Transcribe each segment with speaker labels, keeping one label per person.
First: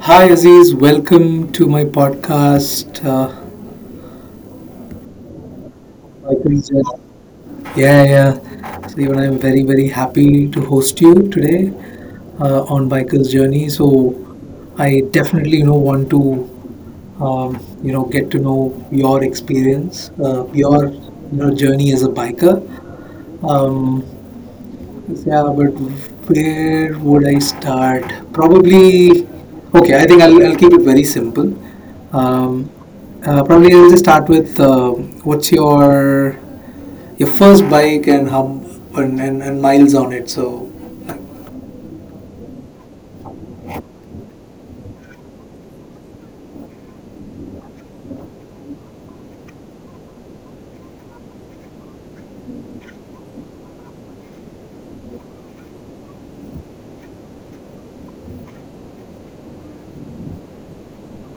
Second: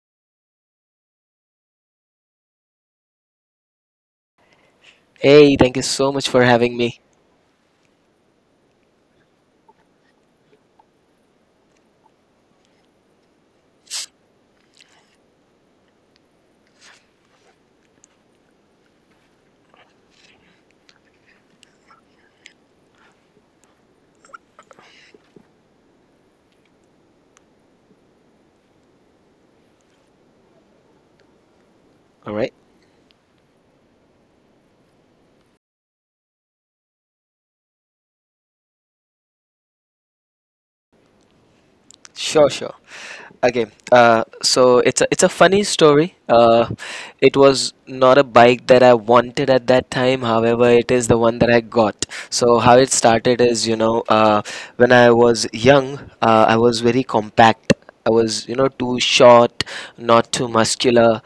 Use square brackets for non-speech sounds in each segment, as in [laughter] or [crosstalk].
Speaker 1: Hi Aziz, welcome to my podcast.
Speaker 2: Hey, thank you so much
Speaker 1: I
Speaker 2: for
Speaker 1: think
Speaker 2: having
Speaker 1: that-
Speaker 2: me.
Speaker 1: yeah, yeah. So even I'm very, very happy to host you today on Biker's Journey. So I definitely want to, get to know your experience, your, journey as a biker. Um, Yeah, but where would I start? Probably, okay, I think I'll keep it very simple.
Speaker 2: All right.
Speaker 1: Um, probably I'll just start with what's your first bike and how and miles on it. So
Speaker 2: Sure, sure. Okay. So it's a funny story. It was not a bike that I wanted at that time. However, it is the one that I got. So how it started is, you know, when I was young, I was very compact. I was, you know, too short, not too muscular.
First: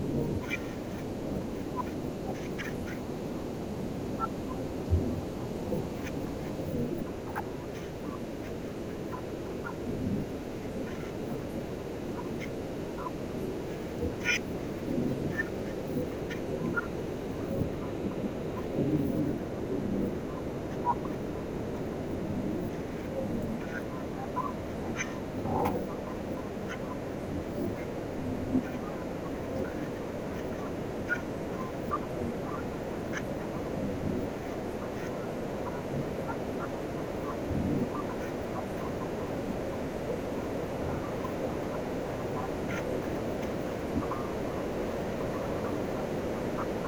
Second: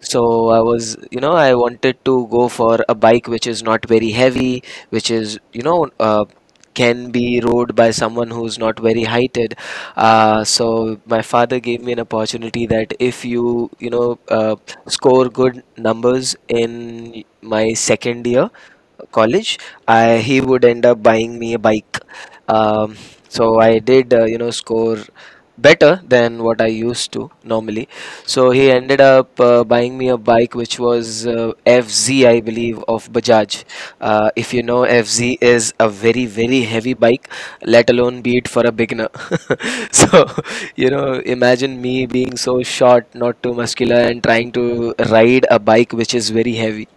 Speaker 2: So I was, you know, I wanted to go for a bike which is not very heavy, which is, you know, can be rowed by someone who's not very heighted. So my father gave me an opportunity that if you you know score good numbers in my second year college, he would end up buying me a bike. Um, so I did you know score better than what I used to normally. So he ended up buying me a bike which was FZ, I believe, of Bajaj. If you know, FZ is a very, very heavy bike, let alone be it for a beginner. [laughs] so, you know, imagine me being so short, not too muscular, and trying to ride a bike which is very heavy.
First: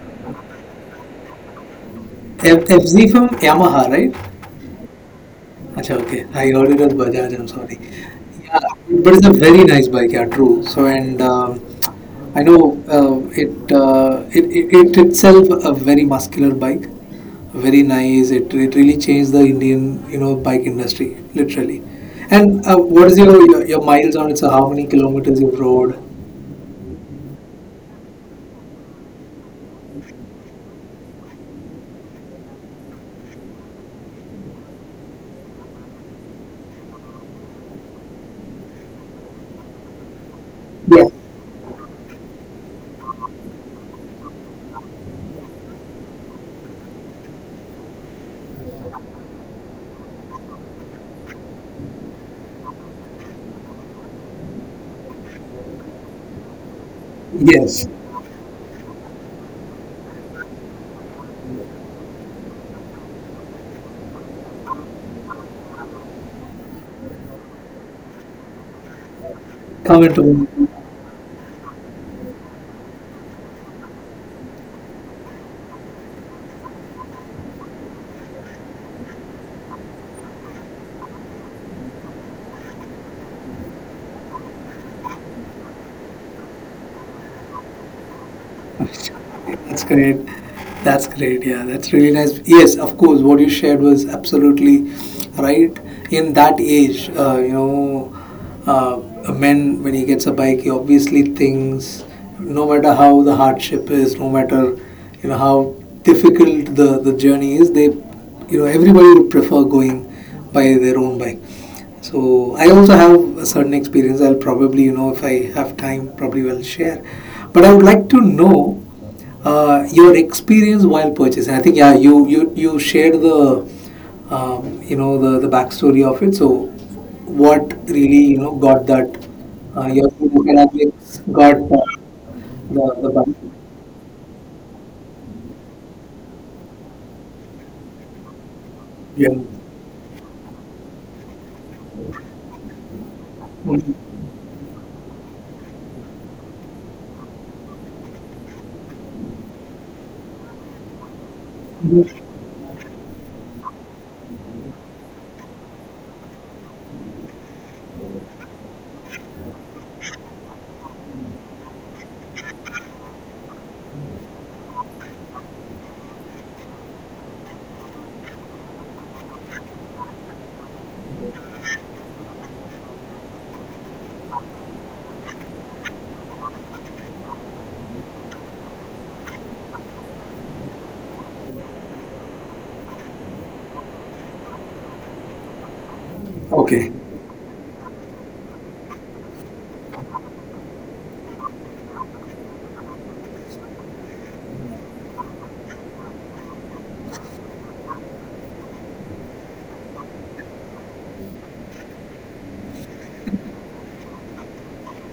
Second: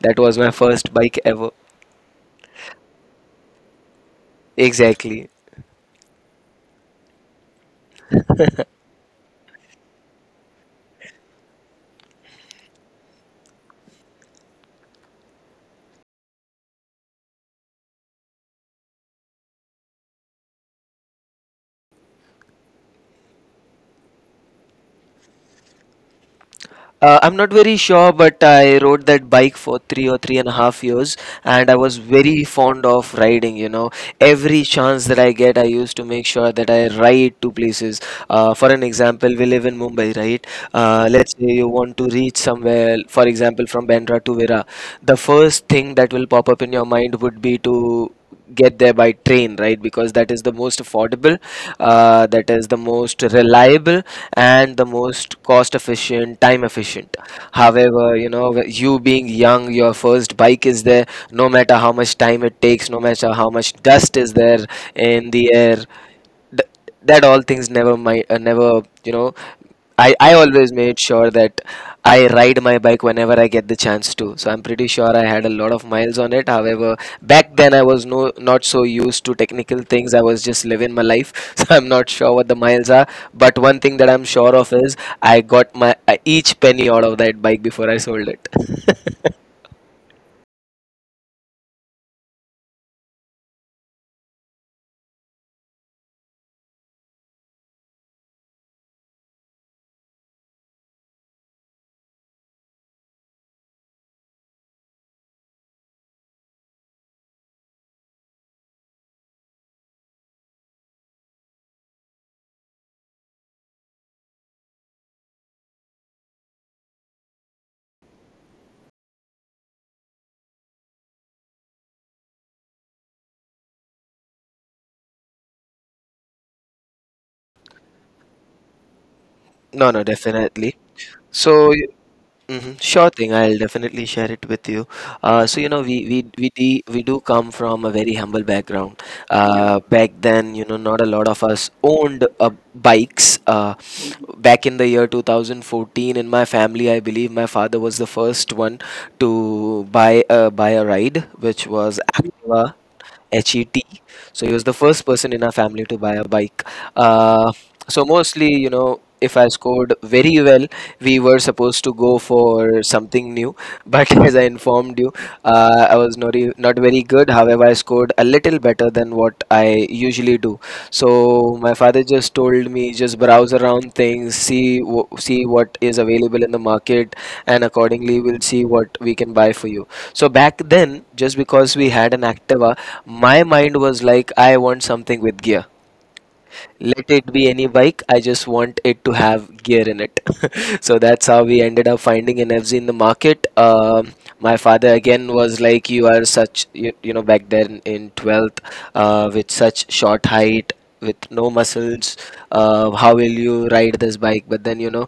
Speaker 2: That was my first bike ever.
Speaker 1: FZ from Yamaha, right?
Speaker 2: Exactly.
Speaker 1: Acha, okay, I heard it as Bajaj. I'm sorry. Yeah, but it's a very nice bike. Yeah, true. So and I know it, it it it itself a very muscular bike. Very nice. It really changed the Indian bike industry, literally. And what is your, your miles on it? So how many kilometers you've rode?
Speaker 2: I'm not very sure, but I rode that bike for three or three and a half years, and I was very fond of riding. You know, every chance that I get, I used to make sure that I ride to places. For an example, we live in Mumbai, right?
Speaker 1: Yeah.
Speaker 2: Let's say you want to reach somewhere, for example, from Bandra to Vera. The first thing that will pop up in your mind would be to get there by train, right? Because that is the most affordable, that is the most reliable and the most cost efficient, time efficient.
Speaker 1: Yes.
Speaker 2: However, you know, you being young, your first bike is there, no matter how much time it takes, no matter how much dust is there in the air. th- that all things never my never, you know,
Speaker 1: Come
Speaker 2: I
Speaker 1: into
Speaker 2: always made sure that I ride my bike whenever I get the chance to. So I'm pretty sure I had a lot of miles on it. However, back then I was no not so used to technical things. I was just living my life. [laughs] So I'm not sure what the miles are. But one thing that I'm sure of is I got my each penny out of that bike before I sold it.
Speaker 1: That's great. That's great. Yeah, that's really nice. Yes, of course, what you shared was absolutely right. In that age, uh, a man, when he gets a bike, he obviously thinks, no matter how the hardship is, no matter how difficult the journey is, everybody would prefer going by their own bike. So I also have a certain experience. I'll probably if I have time, probably will share. But I would like to know your experience while purchasing. I think yeah, you shared the backstory of it. So what really got that
Speaker 2: No, no,
Speaker 1: your food
Speaker 2: definitely.
Speaker 1: mechanics got
Speaker 2: So
Speaker 1: the
Speaker 2: sure
Speaker 1: the back.
Speaker 2: thing. I'll definitely share it with you. So you know, we do come from a very humble background.
Speaker 1: Yeah.
Speaker 2: Back then, you know, not a lot of us owned bikes.
Speaker 1: Mhm.
Speaker 2: Back in the year 2014, in my family, I believe my father was the first one to buy a ride, which was Activa. HET. So he was the first person in our family to buy a bike. Uh, so mostly, you know, if I scored very well, we were supposed to go for something new. But [laughs] as I informed you, I was not not very good. However, I scored a little better than what I usually do. So my father just told me just browse around things, see see what is available in the market, and accordingly we'll see what we can buy for you. So back then, just because we had an Activa, my mind was like I want something with gear.
Speaker 1: Okay,
Speaker 2: Let it be any bike, I just want it to have gear in it. [laughs] So that's how we ended up finding an FZ in the market. My father again was like, you are you know, back then in 12th, with such short height, with no muscles, how will you ride this bike? But then, you know,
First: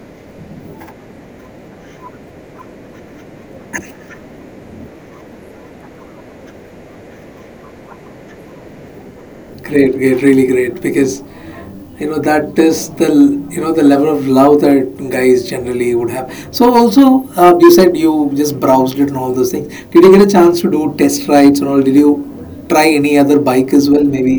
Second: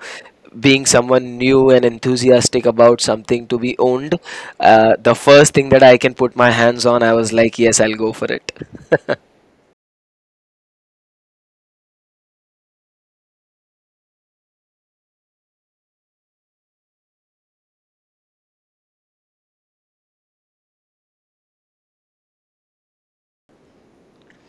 Speaker 2: being someone new and enthusiastic about something to be owned, the first thing that I can put my hands on, I was like yes, I'll go for it. [laughs]
Speaker 1: great, great, really great because. You know that is the the level of love that guys generally would have, so also you said you just browsed it and all those things. Did you get a chance to do test rides and all? Did you try any other bike as well, maybe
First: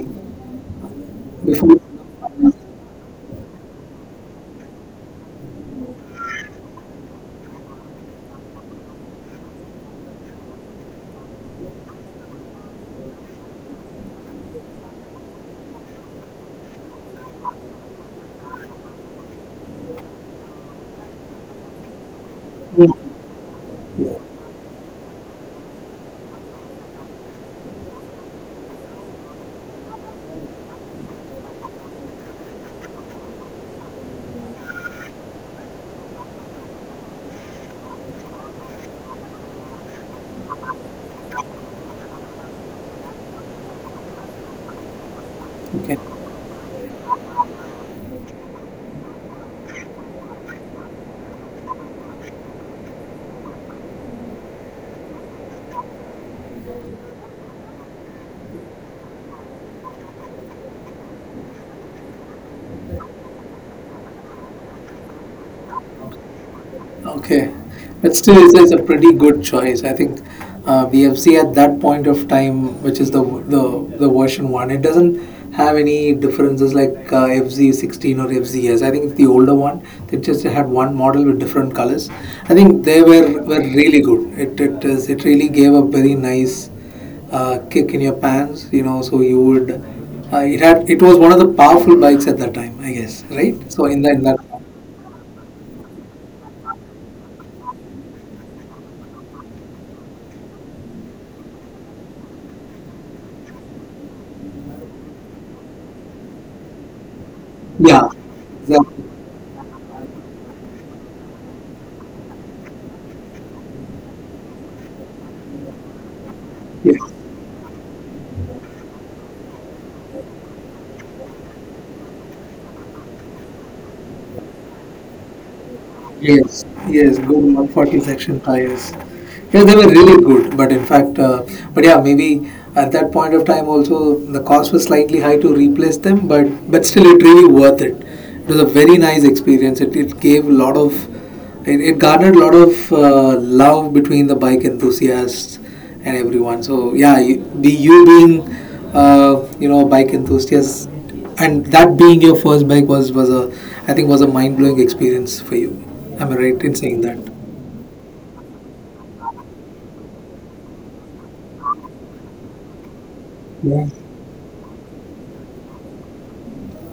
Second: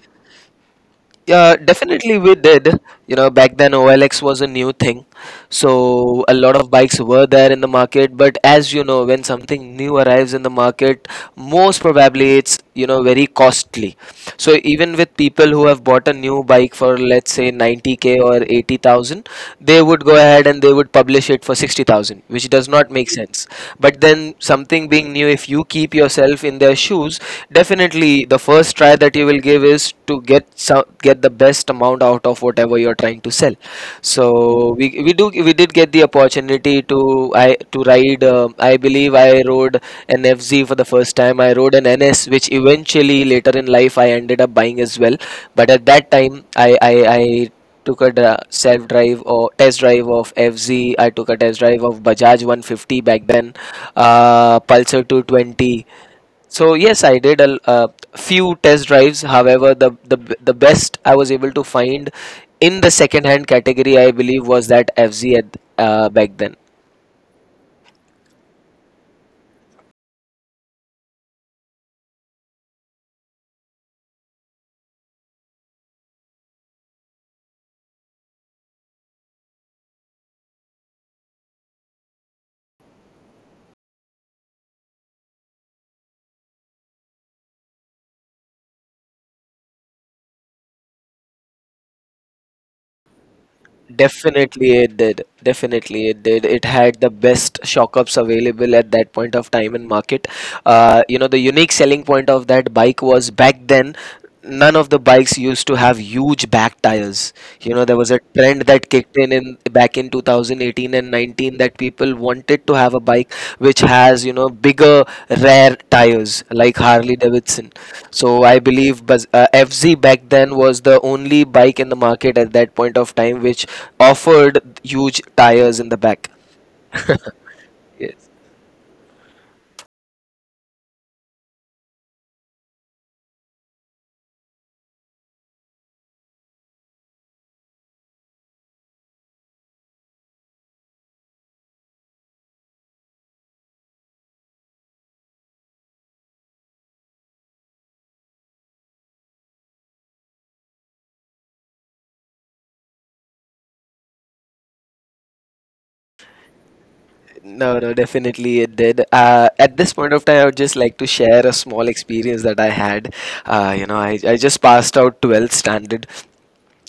Speaker 2: Yeah,
Speaker 1: before
Speaker 2: definitely we did. You know, back then OLX was a new thing. So a lot of bikes were there in the market, but as you know, when something new arrives in the market, most probably it's, you know, very costly. So even with people who have bought a new bike for let's say 90k or 80,000, they would go ahead and they would publish it for 60,000, which does not make sense. But then something being new, if you keep yourself in their shoes, definitely the first try that you will give is to get the best amount out of whatever you're trying to sell. So we did get the opportunity to I to ride. I believe I rode an FZ for the first time. I rode an NS, which eventually later in life I ended up buying as well. But at that
Speaker 1: okay?
Speaker 2: time I took a self drive or test drive of FZ. I took a test drive of Bajaj 150 back then, Pulsar 220. So yes, I did a few test drives. However, the best I was able to find in the second hand category, I believe, was that FZ at, back then.
Speaker 1: Okay, but still, it's a pretty good choice. I think VFC at that point of time, which is the version one, it doesn't have any differences like FZ16 or FZS. I think it's the older one. They just had one model with different colors. I think they were really good. It really gave a very nice kick in your pants. You know, so you would. It had it was one of the powerful bikes at that time, I guess. Right. So in that
Speaker 2: Definitely it did. Definitely it did. It had the best shock ups available at that point of time in market. You know, the unique selling point of that bike was back then none of the bikes used to have huge back tires. You know, there
Speaker 1: yeah.
Speaker 2: was a trend that
Speaker 1: Exactly.
Speaker 2: kicked in back in 2018 and 19 that people wanted to have a bike which has, you know, bigger rare tires like
Speaker 1: Yeah.
Speaker 2: Harley Davidson. So I believe FZ back then was the only bike in the market at that point of time which offered huge tires in the back.
Speaker 1: Yes, yes, good 140 section tires. Yeah, they were really good, but in fact, but yeah, maybe at that point of time also the cost was slightly high to replace them, but still it really worth it. It was a very nice experience. It gave a lot of, it garnered a lot of love between the bike enthusiasts and everyone. So yeah, you being a bike enthusiast and that being your first bike was a mind blowing experience for you. Am I right in saying that?
Speaker 2: No, no, definitely it did. At this point of time, I would just like to share a small experience that I had.
Speaker 1: Yeah.
Speaker 2: You know, I just passed out 12th standard.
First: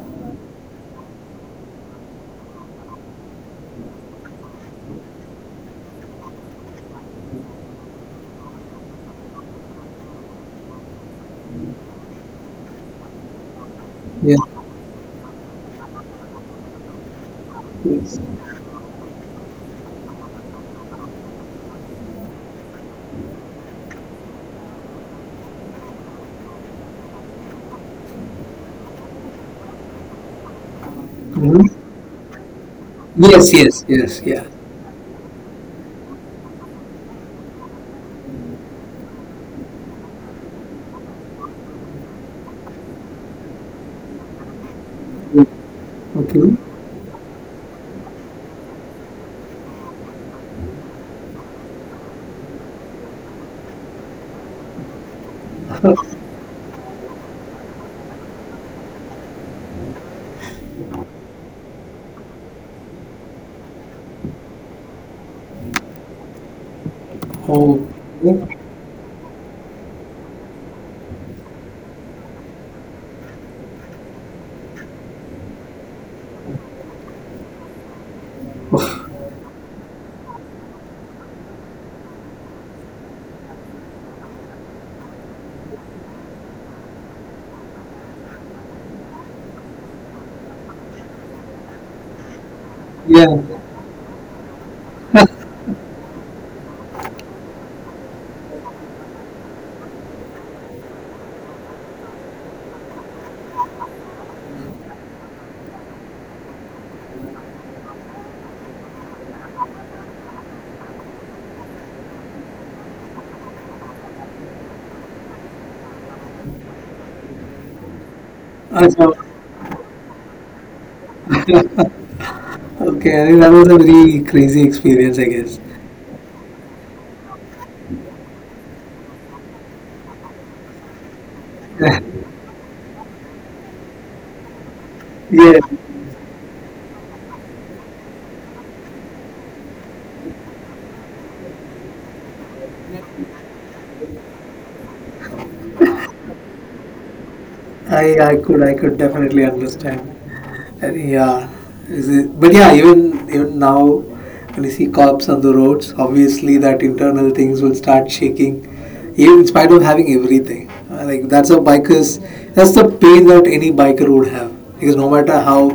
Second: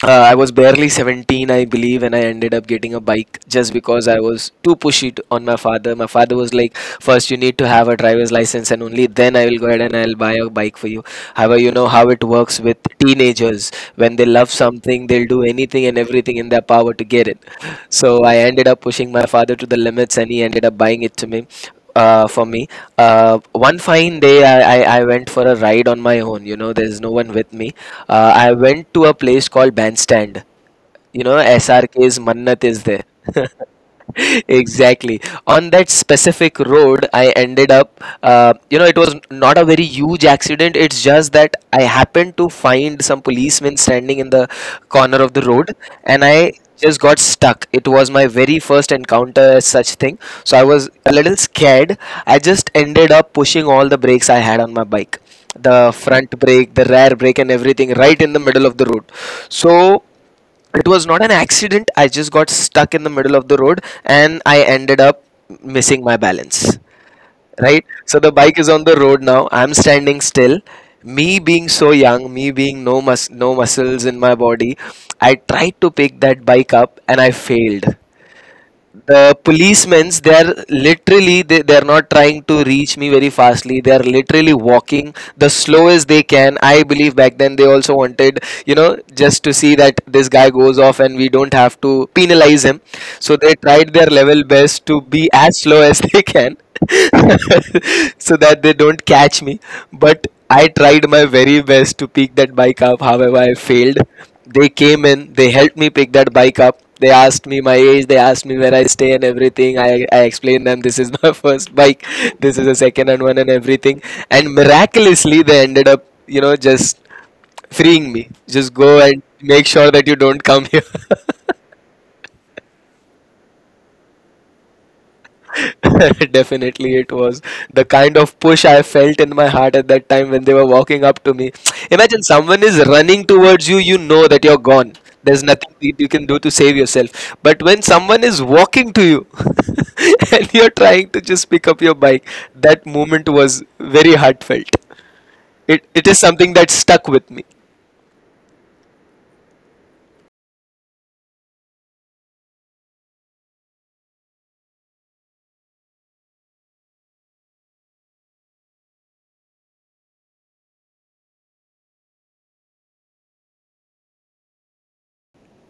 Speaker 2: I was barely 17, I believe, and I ended up getting a bike just because I was too pushy to, on my father. My father was like, first, you need to have a driver's license, and only then I will go ahead and I'll buy a bike for you. However, you know how it works with teenagers. When they
Speaker 1: Yeah.
Speaker 2: love something, they'll do anything and everything in their power to get it.
Speaker 1: Yes.
Speaker 2: So I ended up pushing my father to the limits, and he ended up buying it to me, for me. One fine day, I went for a ride on my own. You know, there's no one with me. I went to a place called Bandstand. You know,
Speaker 1: Mhm.
Speaker 2: SRK's Mannat is there.
Speaker 1: Yes.
Speaker 2: [laughs]
Speaker 1: Yes. Yes. Yeah.
Speaker 2: Exactly. On that specific road, I ended up, you know, it was not a very huge accident. It's just that I happened to find some policemen standing in the corner of the road and
Speaker 1: Okay.
Speaker 2: I just got stuck. It was my very first encounter as such thing. So I was a little scared. I just ended up pushing all the brakes I had on my bike, the front brake, the rear brake, and everything right in the middle of the road. So it was not an accident, I just got stuck in the middle of the road and I ended up missing my balance.
Speaker 1: Oh.
Speaker 2: Right, so the bike is on the road, now I'm standing still. Me being so young, me being no muscles in my body, I tried to pick that bike up and I failed. The policemen's, they're literally, they're not trying to reach me very fastly, they're literally walking the slowest they can. I believe back then they also wanted, you know, just to see that this guy goes off and we don't have to penalize him.
Speaker 1: Yeah.
Speaker 2: So they tried their level best to be as slow as [laughs] they can [laughs] so that they don't catch me. But I tried my very best to pick that bike up. However, I failed. They came in, they helped me pick that bike up. They asked me my age, they asked me where I stay and everything. I explained them this is my [laughs] first bike, this is a second hand one and everything. And miraculously, they ended up, you know, just freeing me. Just
Speaker 1: Uh,
Speaker 2: go
Speaker 1: so-
Speaker 2: and make sure that you don't come here. [laughs]
Speaker 1: Okay. I think that was a very crazy experience, I guess.
Speaker 2: [laughs] Definitely, it was the kind of push I felt in my heart at that time when they were walking up to me. Imagine someone is running towards you, you know that you're gone. There's
Speaker 1: [laughs] Yeah.
Speaker 2: nothing that you can do to save yourself. But when someone is walking to you [laughs] and you're trying to just pick up your bike, that moment was very heartfelt. It is something that stuck with me.
Speaker 1: I could definitely understand. And yeah, but yeah, even now, when you see cops on the roads, obviously that internal things will start shaking, even in spite of having everything. Like that's a bikers, that's the pain that any biker would have, because no matter how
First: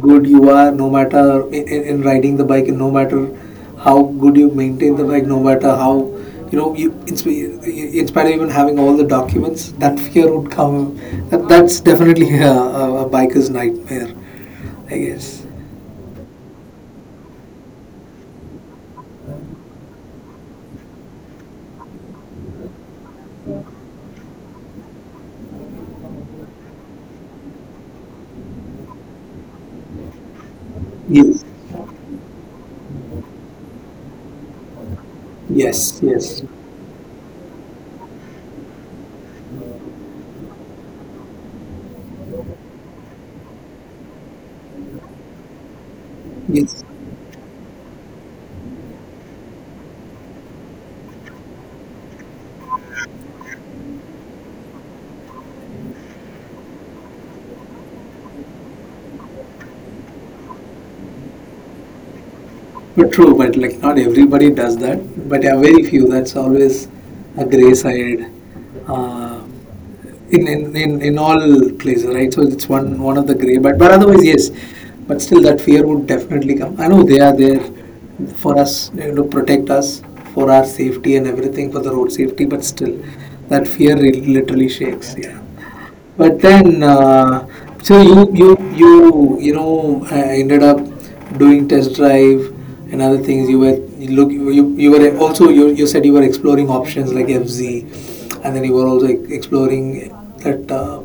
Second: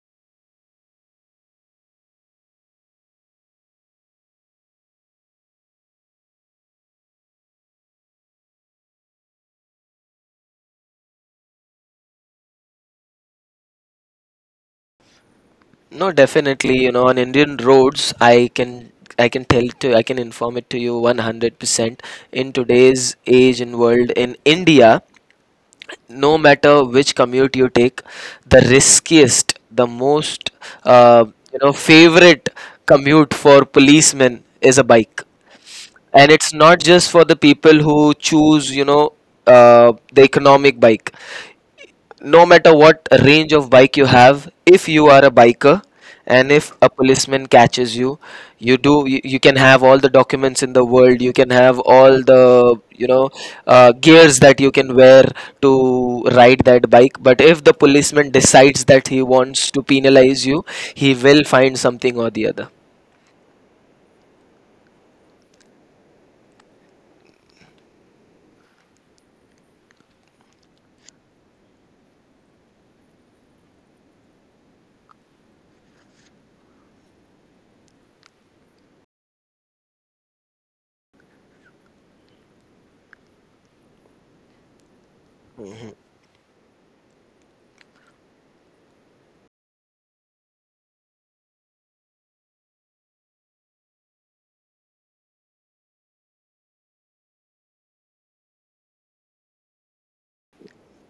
Speaker 1: good you are, no matter in riding the bike, and no matter how good you maintain the bike, no matter how you know, you, in, spite of even having all the documents, that fear would come. That's definitely [laughs] a biker's nightmare, I guess.
Speaker 2: No, definitely, you know, on Indian roads, I can inform it to you 100%. In today's age and world in India, no matter which commute you take, the riskiest, the most uh,
Speaker 1: Yes.
Speaker 2: you know, favorite commute for policemen is a bike.
Speaker 1: Yes.
Speaker 2: And
Speaker 1: Yes.
Speaker 2: it's not just for the people who choose, you know, the economic bike, no matter what range of bike you have. If you are a biker and if a
Speaker 1: Yes.
Speaker 2: policeman catches you, you can have all the documents in the world, you can have all the gears that you can wear to ride that bike. But if the policeman decides that he wants to penalize you, he will find something or the other.
Speaker 1: But true, but like not everybody does that, but yeah, very few. That's always a gray side uh, in all places, right? So it's one of the gray, but otherwise, yes. But still, that fear would definitely come. I know they are there for us, you know, to protect us, for our safety and everything, for the road safety, but still, that fear really, literally shakes. Yeah. But then, so you know ended up doing test drive and other things. You were you look you, you were also You said you were exploring options like FZ, and then you were also exploring that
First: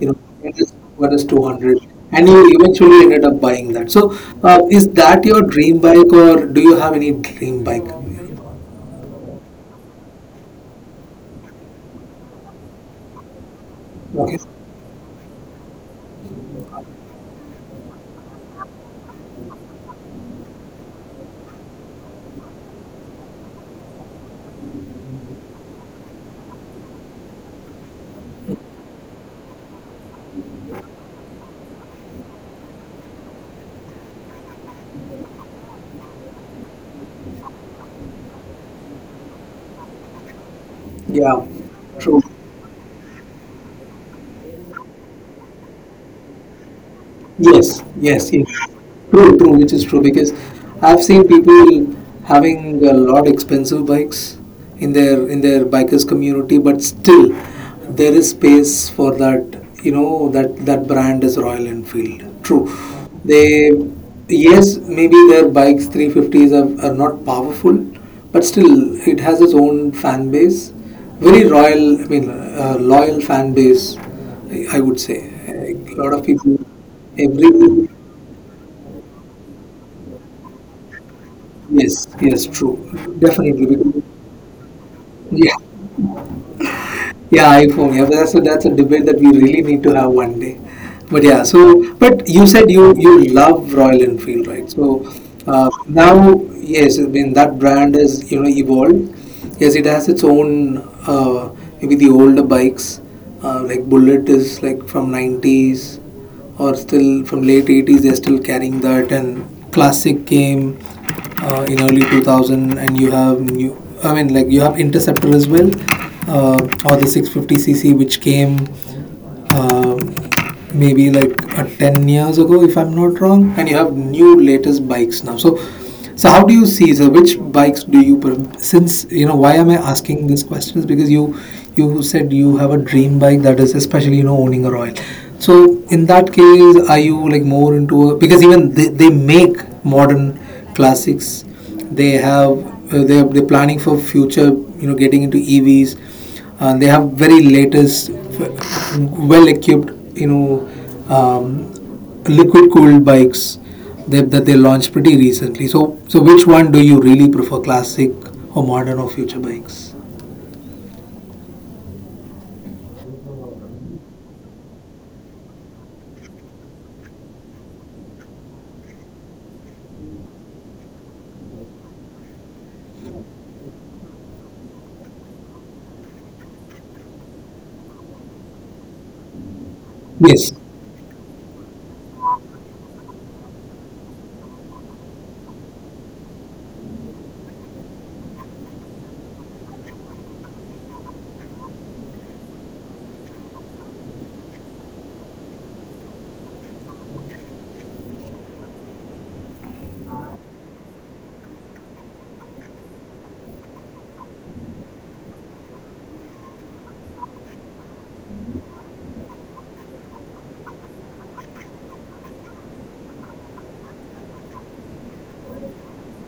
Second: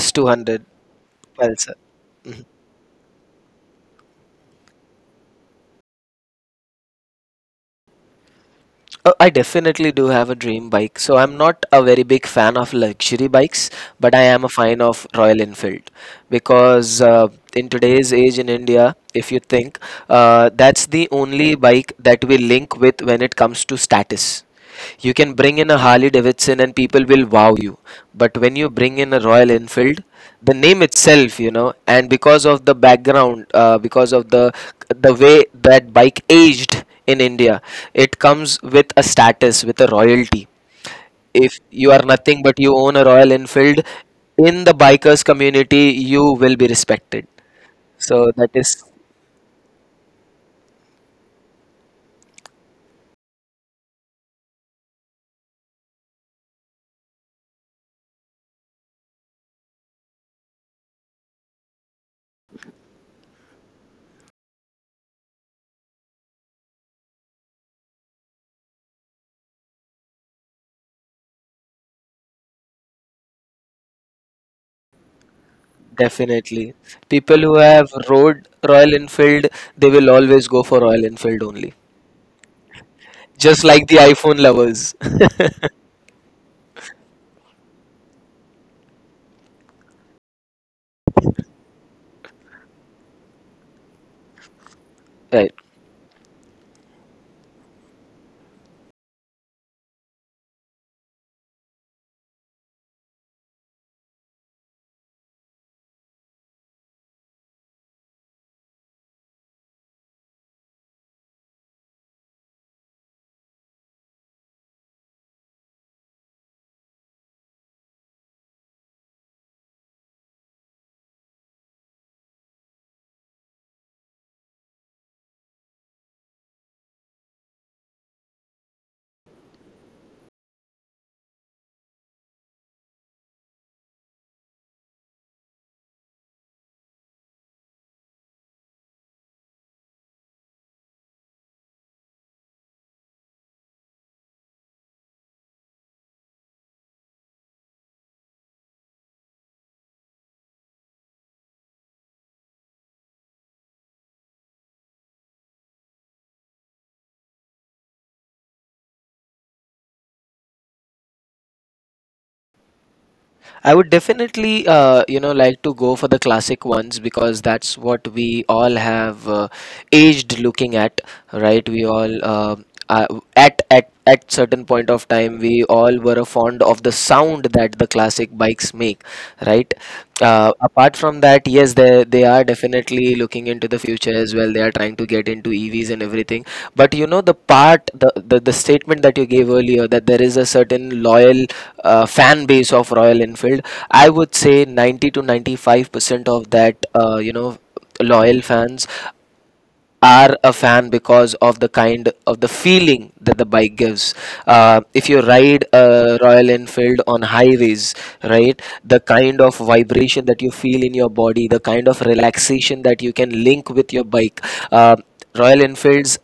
Speaker 1: you know
Speaker 2: 200.
Speaker 1: what is
Speaker 2: Pulsar.
Speaker 1: 200, and you eventually ended up buying that. So, is that your dream bike, or do you have any dream bike?
Speaker 2: I definitely do have a dream bike. So I'm not a very big fan of luxury bikes, but I
Speaker 1: Okay.
Speaker 2: am a fan of Royal Enfield, because in today's age in India, if you think, that's the only bike that we link with when it comes to status. You can bring in a Harley Davidson and people will wow you. But when you bring in a Royal Enfield, the name itself, you know, and because of the background, because of the way that bike aged in India, it comes with a status, with a royalty.
Speaker 1: Yeah.
Speaker 2: If you are
Speaker 1: True.
Speaker 2: nothing but you own a Royal Enfield, in the bikers community, you will be respected.
Speaker 1: Yes, yes,
Speaker 2: So
Speaker 1: yes.
Speaker 2: that is
Speaker 1: True, true, which is true because I've seen people having a lot expensive bikes in their bikers community, but still there is space for that that brand is Royal Enfield. True. They Yes, maybe their bikes 350s are not powerful, but still it has its own fan base. Very royal, I mean, loyal fan base, I would say. Like a lot of people,
Speaker 2: definitely. People who
Speaker 1: every
Speaker 2: have rode Royal Enfield, they will always go for Royal Enfield only.
Speaker 1: yes, yes, true,
Speaker 2: Just
Speaker 1: definitely.
Speaker 2: like the
Speaker 1: Because,
Speaker 2: iPhone lovers. [laughs]
Speaker 1: yeah, yeah, iPhone. Yeah, but that's a, debate that we really need to have one day. But yeah, so but you said you love Royal Enfield, right? So
Speaker 2: Right.
Speaker 1: now, yes, I mean that brand is evolved. Yes, it has its own uh, maybe the older bikes. Like Bullet is like from '90s or still from late '80s they're still carrying that, and classic came in early 2000, and you have new, I mean, like, you have interceptor as well, uh, or the 650cc which came uh, maybe like 10 years ago, if I'm not wrong. And you have new latest bikes now, so how do you see? So which bikes do you since you know, why am I asking this question is because you said you have a dream bike, that is, especially, you know, owning a Royal. So in that case, are you like more into a, because even they make modern classics. They have they're planning for future. You know, getting into EVs. They have very latest, well equipped. You know. Um, Liquid cooled bikes that they launched pretty recently. So, which one do you really prefer, classic or modern or future bikes?
Speaker 2: I would definitely you know like to go for the classic ones, because that's what we all have aged looking at, right? we all uh, at certain point of time we all were fond of the sound that the classic bikes make, right?
Speaker 1: Yes.
Speaker 2: Apart from that, yes, they are definitely looking into the future as well. They are trying to get into EVs and everything. But you know the part, the statement that you gave earlier, that there is a certain loyal fan base of Royal Enfield. I would say 90 to 95% of that you know loyal fans are a fan because of the kind of the feeling that the bike gives. If you ride a Royal Enfield on highways, right, the kind of vibration that you feel in your body, the kind of relaxation that you can link with your bike. Uh, Royal Enfields,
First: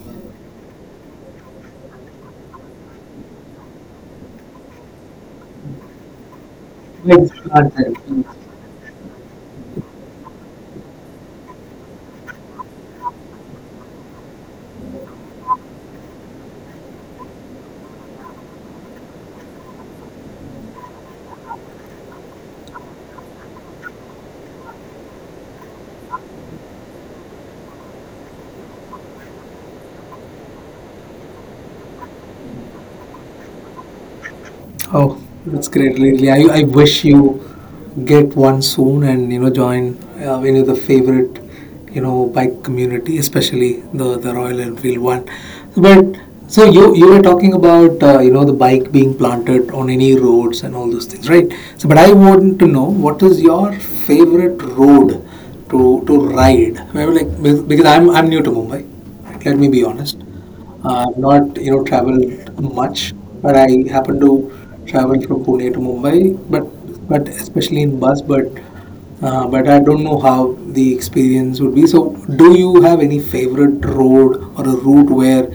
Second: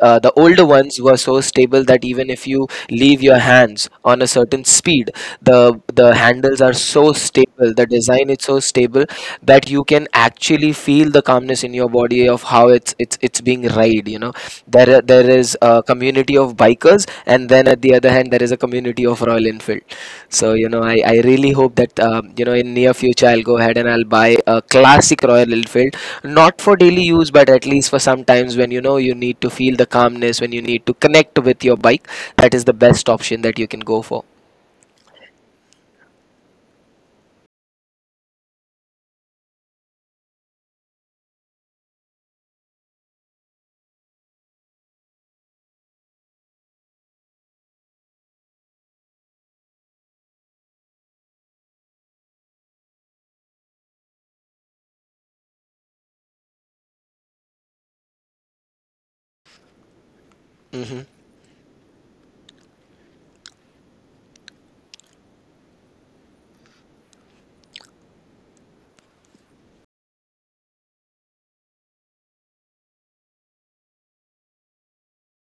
Speaker 2: the older ones were so stable that even if you leave your hands on a certain speed, the handles are so stable, the
Speaker 1: let
Speaker 2: design is so stable, that you can actually feel the calmness in your body of how it's being ride, you know. There is a community of bikers, and then at the other hand there is a community of Royal Enfield. So you know, I really hope that you know in near future I'll go ahead and I'll buy a classic Royal Enfield, not for daily use, but at least for some times when you know you need to feel the calmness, when you need to connect with your bike. That is the best option that you can go for.
Speaker 1: Oh, that's great, really. I wish you get one soon and join any of the favorite bike community, especially the Royal Enfield one. But so you were talking about the bike being planted on any roads and all those things, right? So, but I want to know what is your favorite road to ride? Maybe like because I'm new to Mumbai. Let me be honest.
Speaker 2: Hmm.
Speaker 1: I've not traveled much, but I happen to travel from Pune to Mumbai, but especially in bus, but I don't know how the experience would be. So, do you have any favorite road or a route where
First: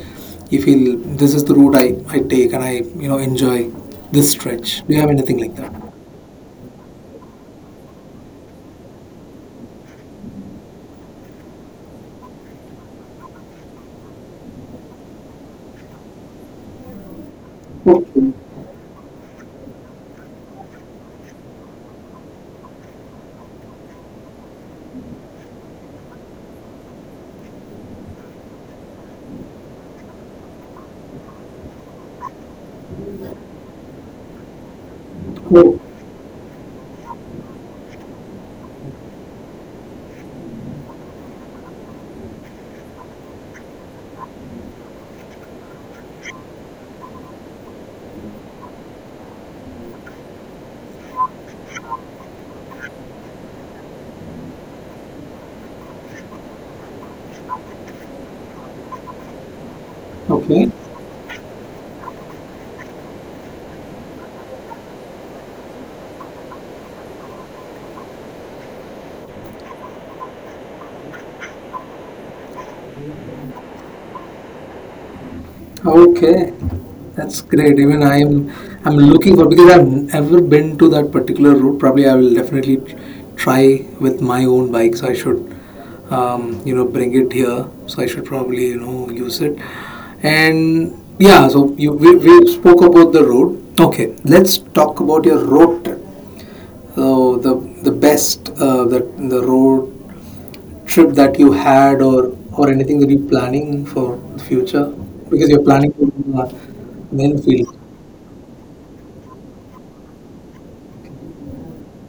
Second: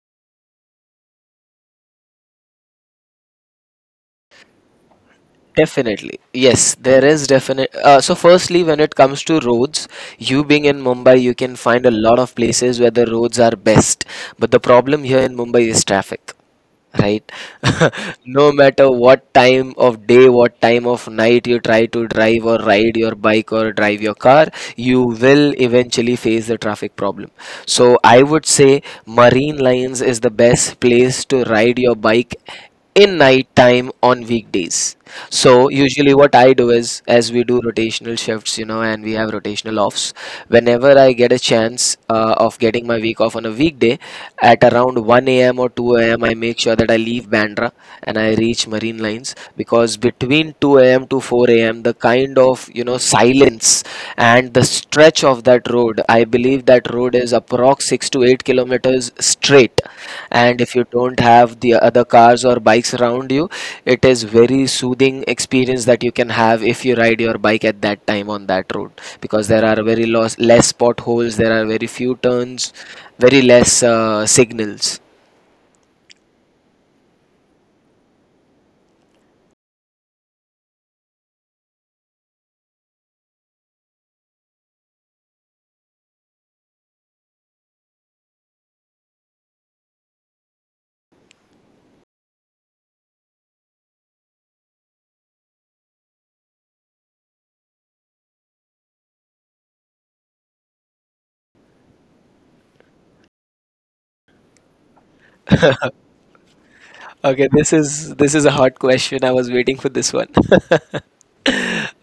Speaker 1: you feel this is the route I take and I enjoy this stretch? Do you have anything like that?
Speaker 2: Definitely. Yes, there is definite. So, firstly, when it comes to roads, you being in Mumbai, you can find a lot of places where the roads are best. But the problem here in Mumbai is traffic, right? [laughs] No matter what time of day, what time of night you try to drive or ride your bike or drive your car, you will eventually face the traffic problem. So, I would say Marine Lines is the best place to ride your bike in night time on weekdays. So
Speaker 1: Oh,
Speaker 2: usually what I do is, as we do rotational shifts, you know, and we have rotational offs. Whenever I get a chance of getting my week off on a weekday, at around 1 a.m. or 2 a.m., I make sure that I leave Bandra and I reach Marine Lines, because between 2 a.m. to 4 a.m., the kind of you know silence and the stretch of that road, I believe that road is approx 6 to 8 kilometers straight, and
Speaker 1: okay.
Speaker 2: if you don't have the other cars or bikes around you, it is very soothing experience that you can have if you ride your bike at that time on that road, because there are very less, less potholes, there are very few turns, very less signals.
Speaker 1: Okay, that's great. Even I'm looking for, because I've never been to that particular route. Probably I will definitely try with my own bike. So I should, bring it here. So I should probably use it. And yeah, so we spoke about the road. Okay, let's talk about your road trip. So the best, the road trip that you had, or anything that you're planning for the future? Because you're planning to main
Speaker 2: Okay,
Speaker 1: field.
Speaker 2: this is a hard question. I was waiting for this one. [laughs]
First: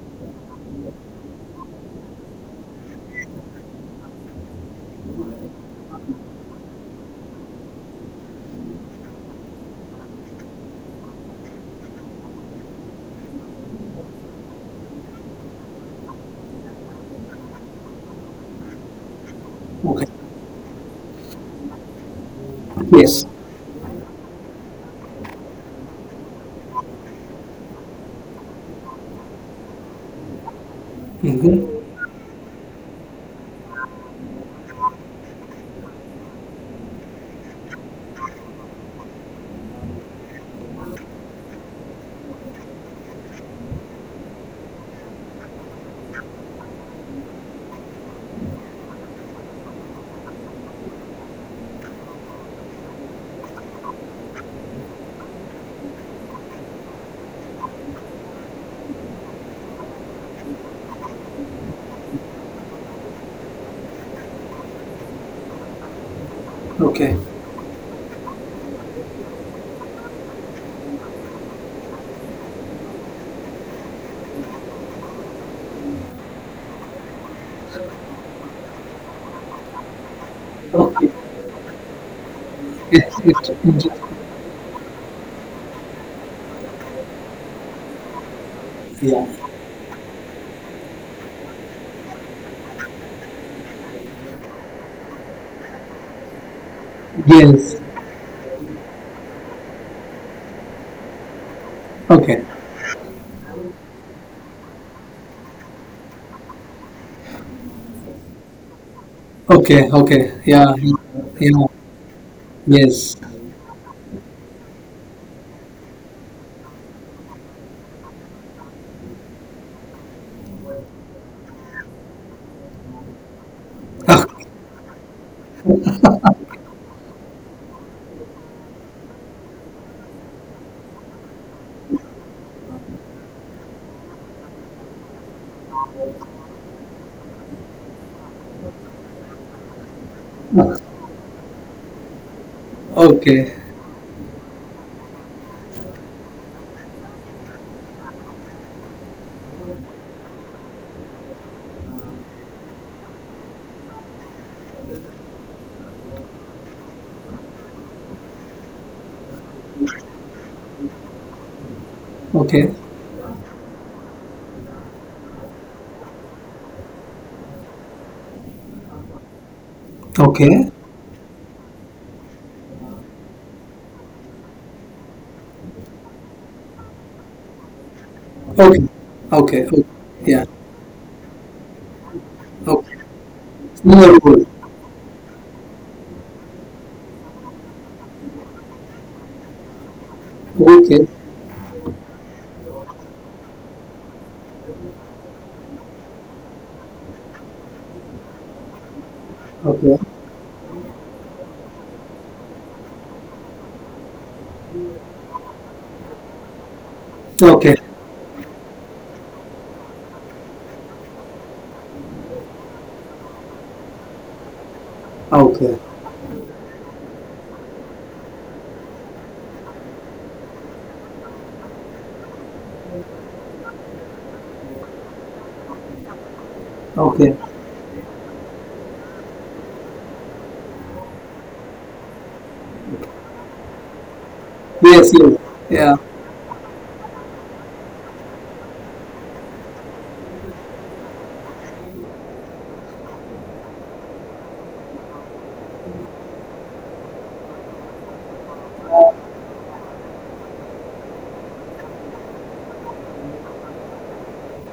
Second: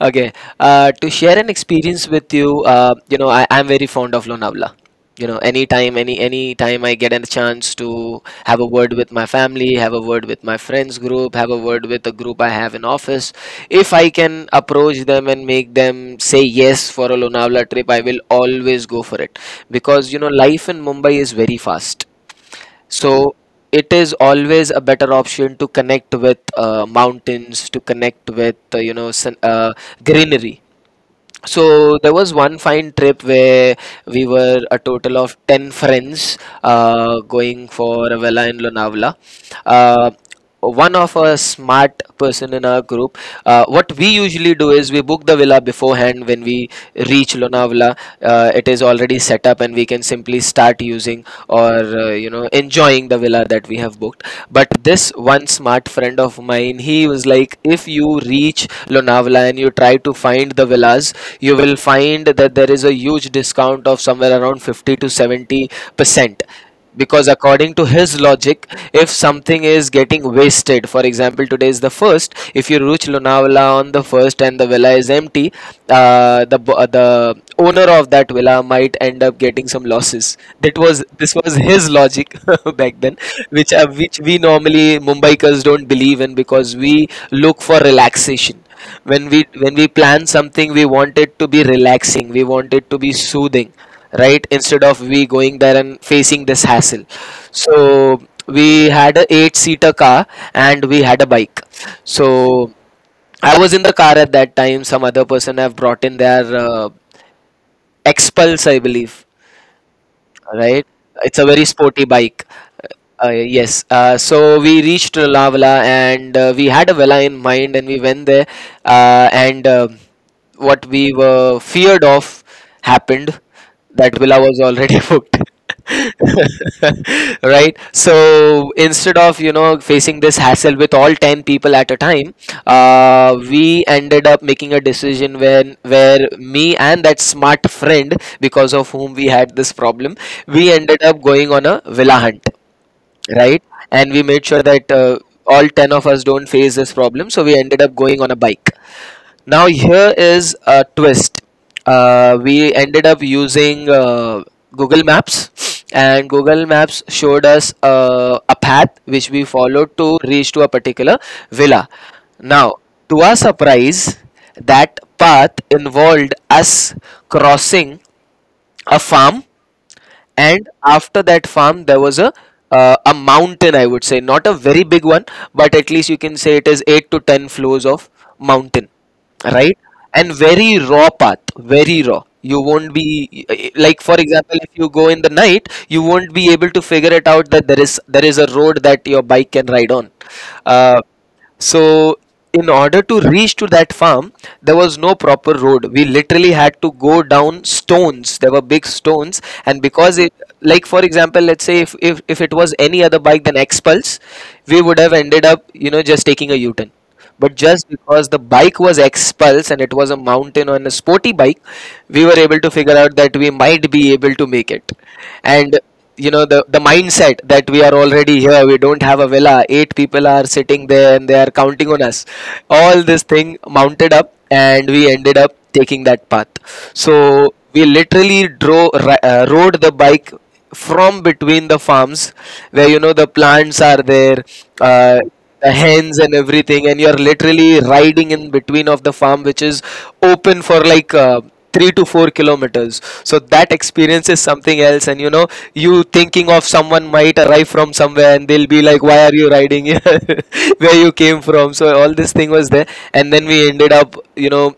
Speaker 2: Okay, to share an experience with you, you know, I'm very fond of Lonavala. You know, anytime, any time I get a chance to have a word with my family, have a word with my friends group, have a word with a group I have in office, if I can approach them and make them say yes for a Lonavala trip, I will always go for it,
Speaker 1: Okay.
Speaker 2: because you know life in Mumbai is very fast.
Speaker 1: Yes.
Speaker 2: So it is always a better option to connect with mountains, to connect with you know sun, greenery.
Speaker 1: Mm-hmm.
Speaker 2: So there was one fine trip where we were a total of 10 friends going for a villa in Lonavala. Uh, one of a smart person in our group, what we usually do is we book the villa beforehand, when we reach Lonavala. It is already set up and we can simply start using or you know enjoying the villa that we have booked. But this one smart friend of mine. He was like, if you reach Lonavala and you try to find the villas, you will find that there is a huge discount of somewhere around 50 to 70 percent.
Speaker 1: Okay.
Speaker 2: Because according to his logic, if something is getting wasted, for example, today is the first. If you reach Lonavala on the first and the villa is empty, the owner of that villa might end up getting some losses. That was
Speaker 1: Okay.
Speaker 2: this was his is logic [laughs] back then,
Speaker 1: It's interesting.
Speaker 2: which we normally mumbaikars don't believe in, because we look for relaxation. When
Speaker 1: Yeah.
Speaker 2: we plan something, we want it to be relaxing, we want it to be soothing, right? Instead of we going there and facing this hassle.
Speaker 1: Yes.
Speaker 2: So we had a eight seater car and we had a bike. So
Speaker 1: Okay.
Speaker 2: I was in the car at that time. Some other person have brought in their expulse, I believe,
Speaker 1: Okay. Okay. Yeah.
Speaker 2: right? It's a very
Speaker 1: Yeah.
Speaker 2: sporty bike.
Speaker 1: Yes.
Speaker 2: Yes. So we reached Lonavala and we had a Vela in mind and we went there. And what we were feared of happened. That
Speaker 1: Ah.
Speaker 2: Vela
Speaker 1: Okay.
Speaker 2: was already [laughs] booked. [laughs] Right. So instead of you know facing this hassle with all 10 people at a time, we ended up making a decision when where me and that smart friend, because of whom we had this problem, we ended up going on a villa hunt,
Speaker 1: Okay.
Speaker 2: right? And we made sure that all 10 of us don't face this problem, so we ended up going on a bike. Now here is a twist. We ended up using Google Maps, and Google Maps showed us a path which we followed to reach to a particular villa.
Speaker 1: Okay.
Speaker 2: Now, to our surprise, that path involved us crossing a farm, and
Speaker 1: Okay.
Speaker 2: after that farm there was a a mountain. I would say not a very big one, but at least you can say it is 8 to 10 floors of mountain,
Speaker 1: Okay. Okay.
Speaker 2: right? And
Speaker 1: Yeah.
Speaker 2: very raw path, very raw. You won't
Speaker 1: Okay.
Speaker 2: be, like for
Speaker 1: Liverpool.
Speaker 2: example, if you go in the night you won't be able to figure it out that there is a road that your bike can ride on. uh,
Speaker 1: Okay.
Speaker 2: so, in order to reach to that farm, there was no proper road. We literally had to go down stones. There were big stones, and
Speaker 1: Okay.
Speaker 2: because it, like for example, let's say if if it was any other bike than X Pulse, we would have ended up, you know, just taking a U-turn. But
Speaker 1: Okay.
Speaker 2: just because the bike was expulsed and it was a mountain on a sporty bike, we were able to figure out that we might be able to make it. And
Speaker 1: Okay.
Speaker 2: you know the mindset that we are already here, we don't have a villa. Eight people are sitting there and they are counting on us. All this thing mounted up, and we ended up taking that path.
Speaker 1: Okay.
Speaker 2: So we literally rode the bike from between the farms where the plants are there,
Speaker 1: Yes,
Speaker 2: uh,
Speaker 1: yes.
Speaker 2: the
Speaker 1: Yeah.
Speaker 2: hens and everything, and you're literally riding in between of the farm, which is open for like 3 to 4 kilometers. So that experience is something else. And you thinking of someone might arrive from somewhere and they'll be like, "Why are you riding here [laughs] where you came from?" So all this thing was there. And then we ended up,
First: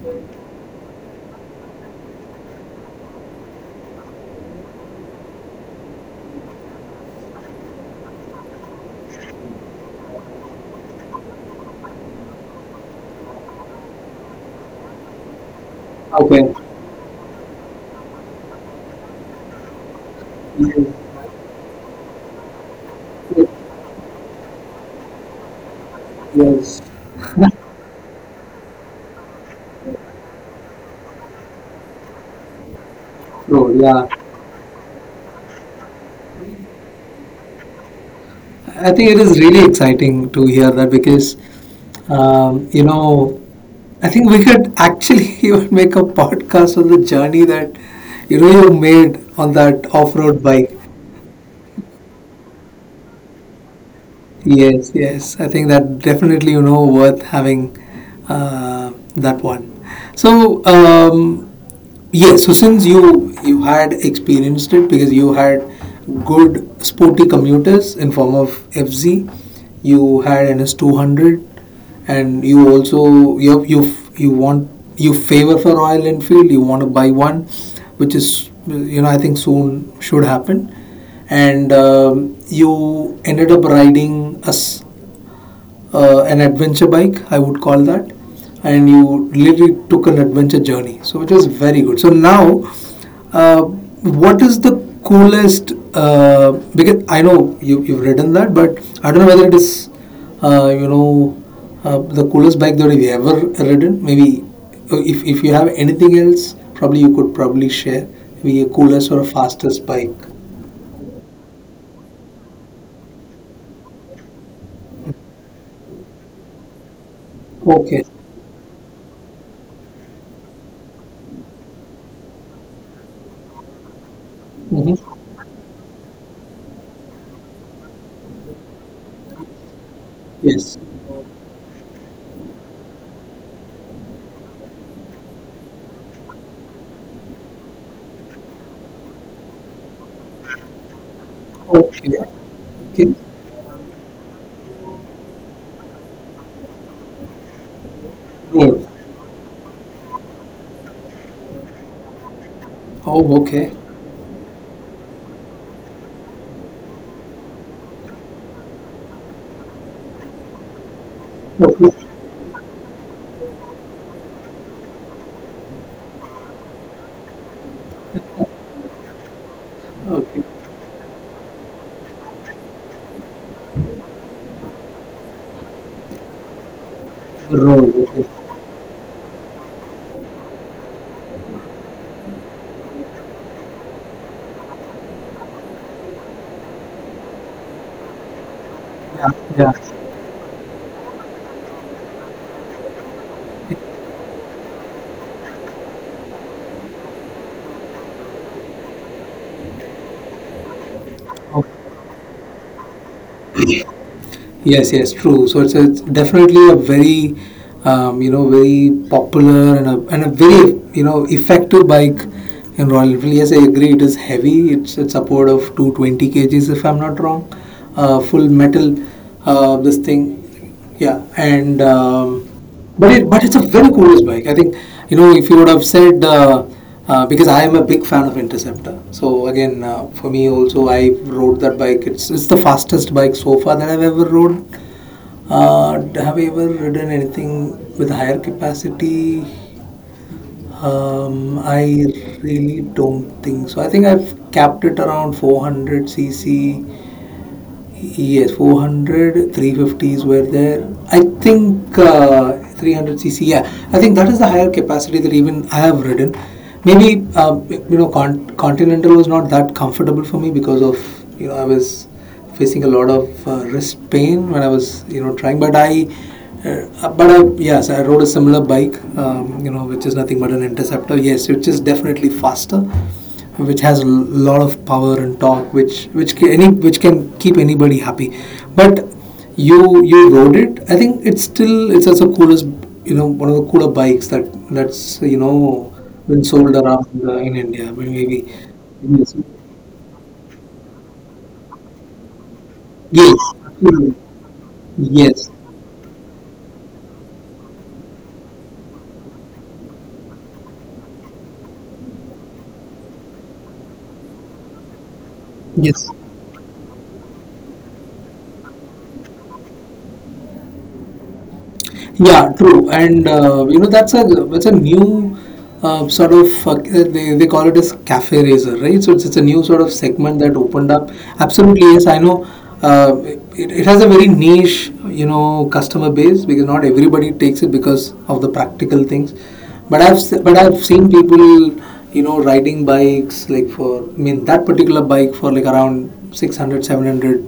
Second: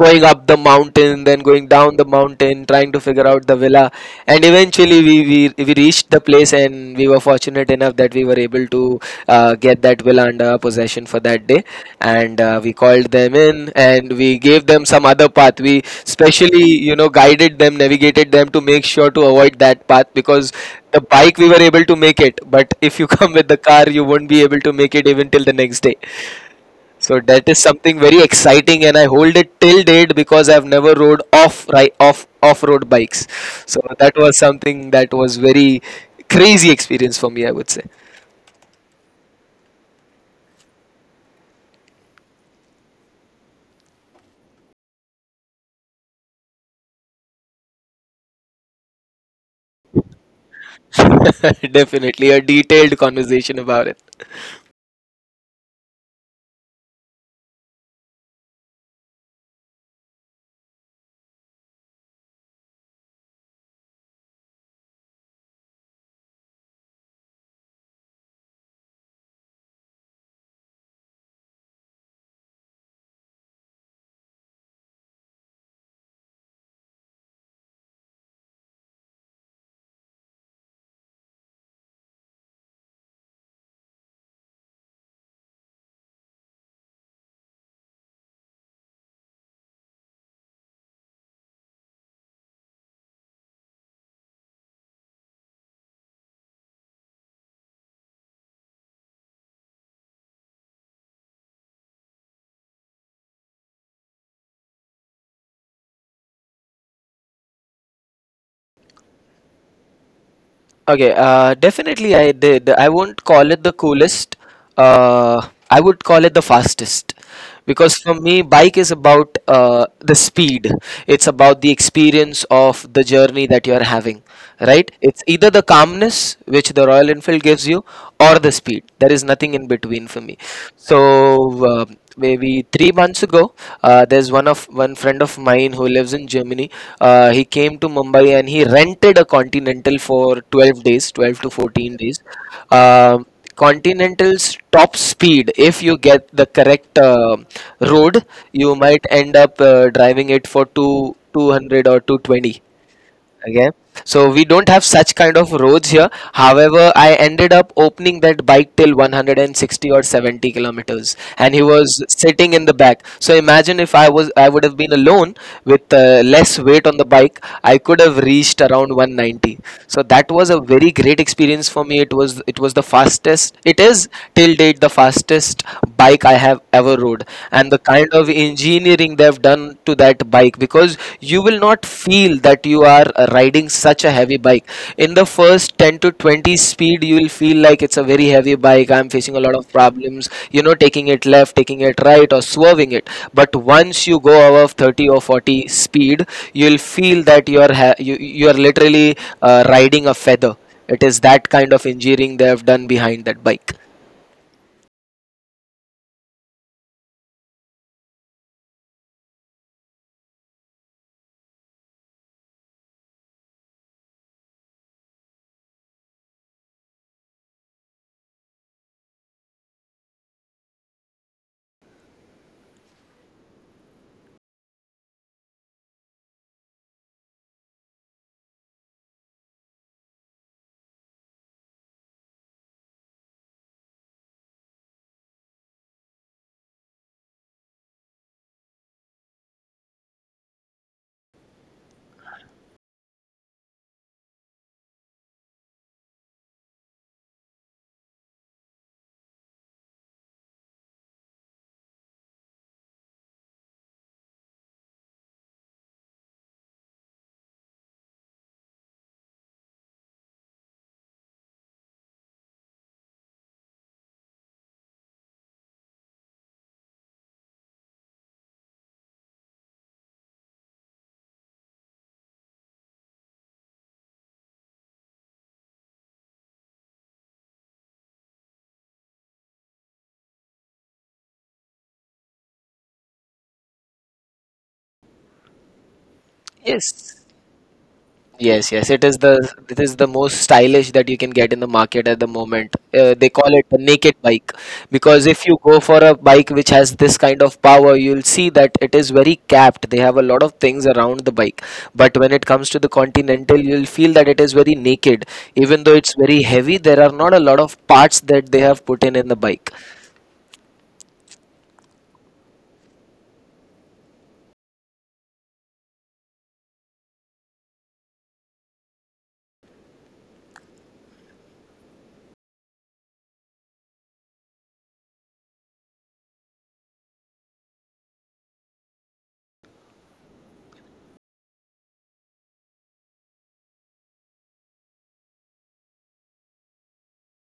Speaker 2: going up the mountain, then going down the mountain, trying to figure out the villa. And eventually we reached the place, and we were fortunate enough that we were able to get that villa under our possession for that day. And we called them in, and we gave them some other path. We
Speaker 1: Okay.
Speaker 2: specially, guided them, navigated them to make sure to avoid that path, because
Speaker 1: Yes.
Speaker 2: the bike we were able to make it, but if you [laughs] come with the car, you won't be able to make it even till the next day.
Speaker 1: Yes.
Speaker 2: So that is something very exciting, and I hold it till date because I've never rode off right off off road bikes.
Speaker 1: Oh,
Speaker 2: So
Speaker 1: yeah.
Speaker 2: that was something that was very crazy experience for me, I would say.
Speaker 1: I think it is really exciting to hear that because, um, you know, I think we could actually [laughs] even make a podcast on the journey that you made on that off-road bike.
Speaker 2: [laughs] Definitely a detailed conversation about it.
Speaker 1: Yes, yes. I think that definitely worth having that one. So, yeah, so since you had experienced it because you had good sporty commuters in form of FZ, you had NS 200, and you also you favor for Royal Enfield. You want to buy one, which is I think soon should happen, and you ended up riding an adventure bike, I would call that, and you really took an adventure journey. So it was very good. So now, uh, what is the coolest? Because I know you've ridden that, but I don't know whether it is, uh, you know, the coolest bike that you've ever ridden. Maybe if you have anything else, probably you could probably share. Maybe a coolest or a fastest bike.
Speaker 2: Okay, definitely I did. I won't call it the coolest. I would call it the fastest. Because
Speaker 1: Okay.
Speaker 2: for me, bike is about the speed. It's about the experience of the journey that you're having, right? It's
Speaker 1: Mm-hmm.
Speaker 2: either the calmness, which the Royal Enfield gives you, or the speed. There is nothing in between for me.
Speaker 1: Yes.
Speaker 2: So, maybe 3 months ago, there's one friend of mine who lives in Germany. He came to Mumbai and he rented a Continental for 12 days, 12 to 14
Speaker 1: Okay.
Speaker 2: days
Speaker 1: Okay.
Speaker 2: Um Continental's top speed, if you get the correct road, you
Speaker 1: Road.
Speaker 2: might end up driving it for 2 200 or 220.
Speaker 1: Oh,
Speaker 2: Again,
Speaker 1: okay.
Speaker 2: so we don't have such kind of roads here. However, I ended up opening that bike till 160 or 70 kilometers, and he
Speaker 1: Okay.
Speaker 2: was sitting in the back. So imagine if I would have been alone with less weight on the bike, I could have reached around 190. So that
Speaker 1: Okay.
Speaker 2: was a very great experience for me. It was, it was the fastest. It is till date the fastest bike I have ever rode. And the
Speaker 1: Road.
Speaker 2: kind
Speaker 1: Okay.
Speaker 2: of engineering they've done to that bike, because you will not feel that you are riding such a heavy bike. In the first 10 to 20 speed, you will feel like it's a very heavy bike, I'm
Speaker 1: Yeah.
Speaker 2: facing a lot
Speaker 1: Yeah.
Speaker 2: of problems, taking it left, taking it right, or swerving it. But once you go above 30 or 40 speed, you'll feel that you're literally riding a feather. It is that kind of engineering they have done behind that bike.
Speaker 1: Yes. Yes, true. So it's definitely a very, very popular and and a very effective bike in Royal Enfield. Yes, I agree. It is heavy. It's upward of 220 kgs if I'm not wrong. Full metal. This thing. Yeah, and but it's a very coolest bike. I think if you would have said because I am a big fan of Interceptor. So again, for me also, I rode that bike. It's the fastest bike so far that I've ever rode. Uh, have I ever ridden anything with higher capacity? I really don't think so. I think I've capped it around 400 cc. Yes, 400, 350s were there. I think 300 cc, yeah. I think that is the higher capacity that even I have ridden. Maybe, Continental was not that comfortable for me because of, I was facing a lot of wrist pain when I was, trying. But I, yes, I rode a similar bike, which is nothing but an Interceptor. Yes, which is definitely faster, which has a lot of power and torque, which can keep anybody happy. But you rode it. I think it's still it's as also coolest, one of the cooler bikes that's been sold around
Speaker 2: Yes.
Speaker 1: in India. Maybe
Speaker 2: Yes, it is the,
Speaker 1: yes,
Speaker 2: it is the most stylish that you can get in the market at the moment. They
Speaker 1: yes,
Speaker 2: call it a naked bike, because if
Speaker 1: yes,
Speaker 2: you go for a bike which has this kind of power, you'll see that it is very capped. They have a lot of things around the bike, but when it comes to the Continental, you'll feel that it is very naked. Even though
Speaker 1: yes.
Speaker 2: it's very heavy, there are not a lot of parts that they have put in the bike.
Speaker 1: Yeah, true. And that's a new sort of. They call it as cafe razor, right? So it's a new sort of segment that opened up. Absolutely, yes, I know. Uh, it has a very niche, customer base because not everybody takes it because of the practical things. But I've seen people, riding bikes like for I mean that particular bike for like around 600 700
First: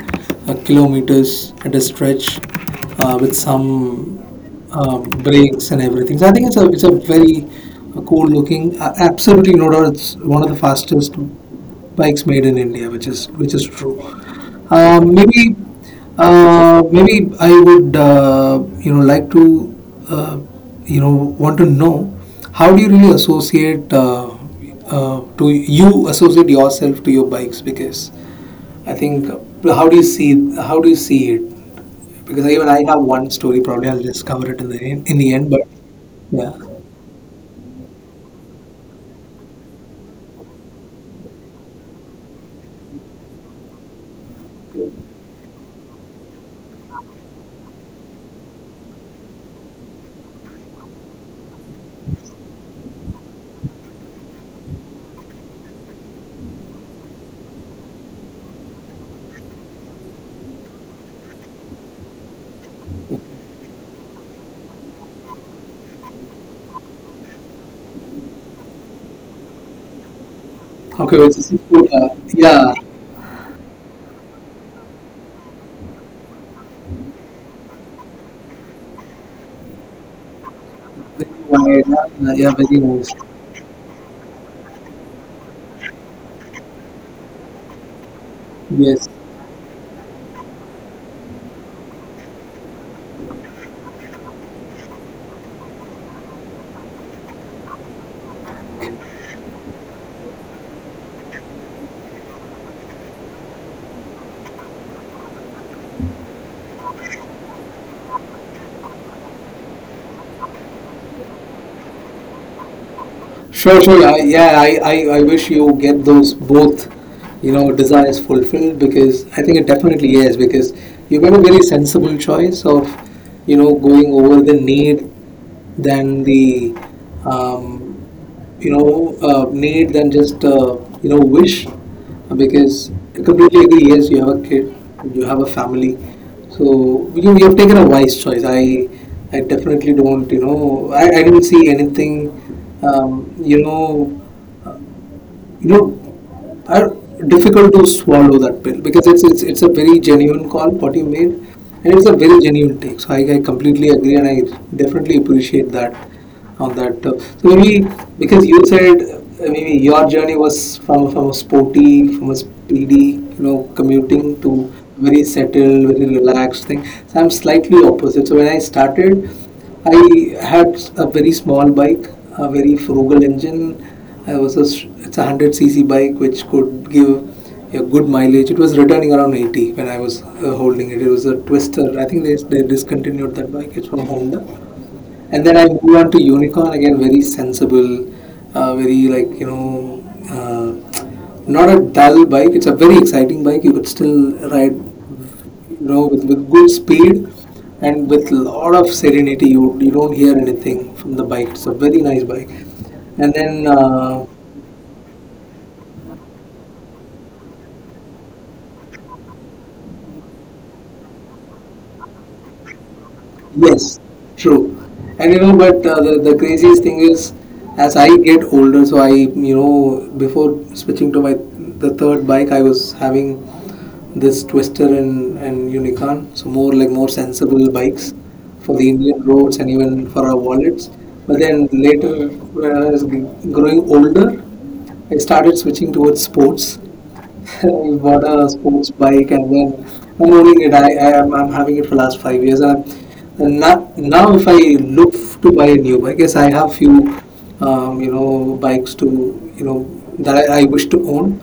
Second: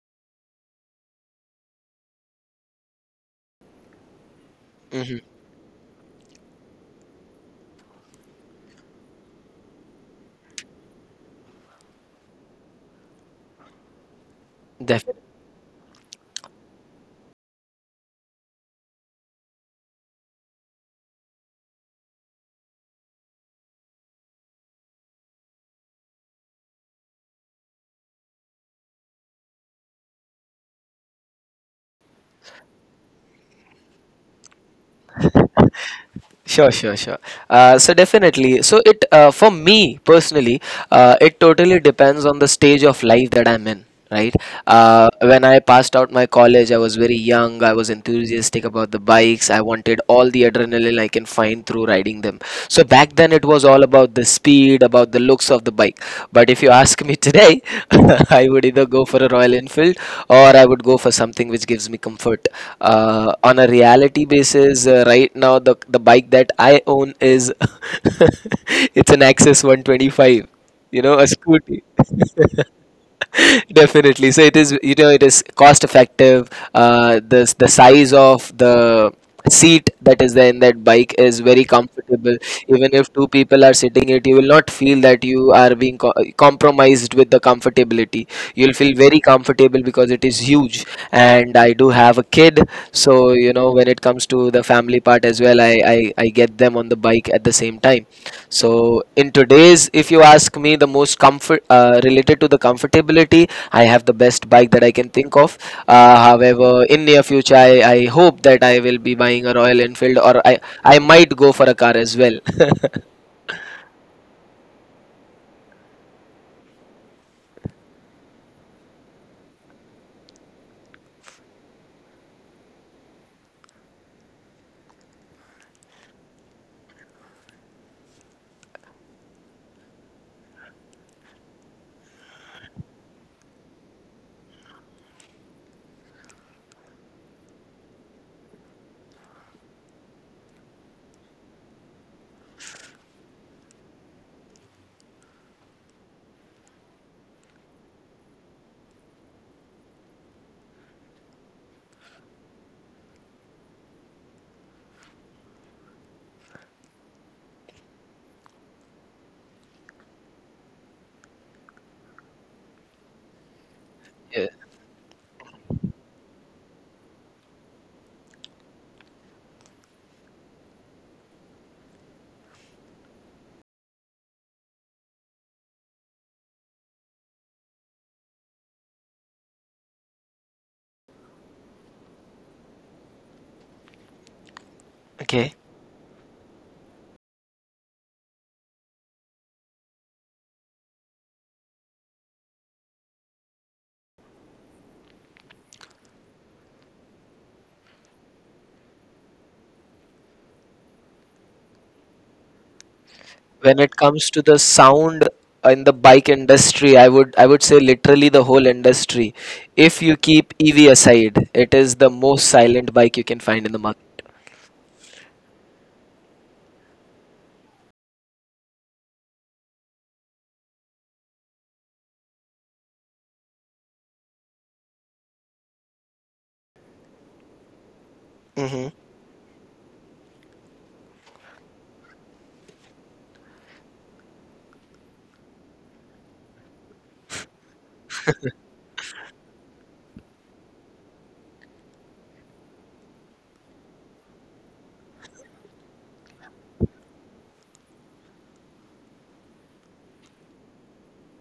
Speaker 1: kilometers at a stretch with some um,
Speaker 2: Hmm.
Speaker 1: brakes and everything. So I think it's a very cool looking. Absolutely no doubt, it's one of the fastest bikes made in India, which is true. Um, maybe maybe I would like to uh, you know want to know how do you really associate to you associate yourself to your bikes, because I think how do you see it, because even I have one story, probably I'll just cover it in the end, in the end. But yeah,
Speaker 2: Sure, sure. So definitely, so it, for me personally, it totally depends on the stage of life that I'm in. Right. When I passed out my college, I was very young. I was enthusiastic about the bikes. I wanted all the adrenaline I can find through riding them. So back then, it was all about the speed, about the looks of the bike. But if you ask me today, [laughs] I would either go for a Royal Enfield or I would go for something which gives me comfort. On a reality basis, right now the bike that I own is [laughs] it's an Axis 125. You
Speaker 1: okay,
Speaker 2: know, a
Speaker 1: well, it's a
Speaker 2: scooty.
Speaker 1: seafood.
Speaker 2: [laughs]
Speaker 1: Yeah,
Speaker 2: [laughs] Definitely. So it is, you know, it is cost effective. The size of the seat that is there in that bike is very
Speaker 1: yeah,
Speaker 2: comfortable.
Speaker 1: yeah, very
Speaker 2: Even
Speaker 1: nice.
Speaker 2: if two people are sitting it, you will not feel that you are being compromised with the comfortability. You'll feel
Speaker 1: Yes,
Speaker 2: very comfortable because it is huge. And I do have a kid, so, you know, when it comes to the family part as well, I get them on the bike at the same time. So, in today's, if you ask me, the most comfort, related to the comfortability, I have the best bike that I can think of. However, in near future, I hope that I will be buying a Royal Enfield, or I might go for a car as well. [laughs]
Speaker 1: sure, sure. Yeah, I wish you get those both, desires fulfilled because I think it definitely is because you made a very sensible choice of, going over the need than the um, need than just wish, because I completely agree. Yes, you have a kid, you have a family, so you have taken a wise choice. I definitely don't I didn't see anything, um, you know are difficult to swallow that pill, because it's a very genuine call what you made, and it's a very genuine take. So I completely agree, and I definitely appreciate that on that. So maybe because you said maybe your journey was from a sporty, from a speedy, commuting
Speaker 2: Yeah.
Speaker 1: to very settled, very relaxed thing. So I'm slightly opposite. So when I started, I had a very small bike, a very frugal engine. I was a it's a 100 cc bike which could give a good mileage. It was returning around 80 when I was holding it. It was a Twister. I think they discontinued that bike. It's from Honda. And
Speaker 2: Okay.
Speaker 1: then I moved on to Unicorn again, very sensible, very like, uh, not a dull bike. It's a very exciting bike. You could still ride with good speed and with lot of serenity. You don't hear anything from the bike. It's a very nice bike. And then
Speaker 2: When it comes to the sound in the bike industry, I would say literally the whole industry, if you keep ev aside, it is the most silent bike you can find in the
Speaker 1: yes,
Speaker 2: market.
Speaker 1: true. And but the craziest thing is, as I get older. So before switching to my the third bike, I was having this Twister and Unicorn, so more like more sensible bikes for the
Speaker 2: Mm-hmm.
Speaker 1: Indian roads and even for our wallets. But then later, when I was growing older, I started switching towards sports. [laughs] I bought a sports bike, and then I'm owning it. I'm having it for last 5 years. And now, if I look to buy a new bike, yes, I have few bikes to you know that I wish to own.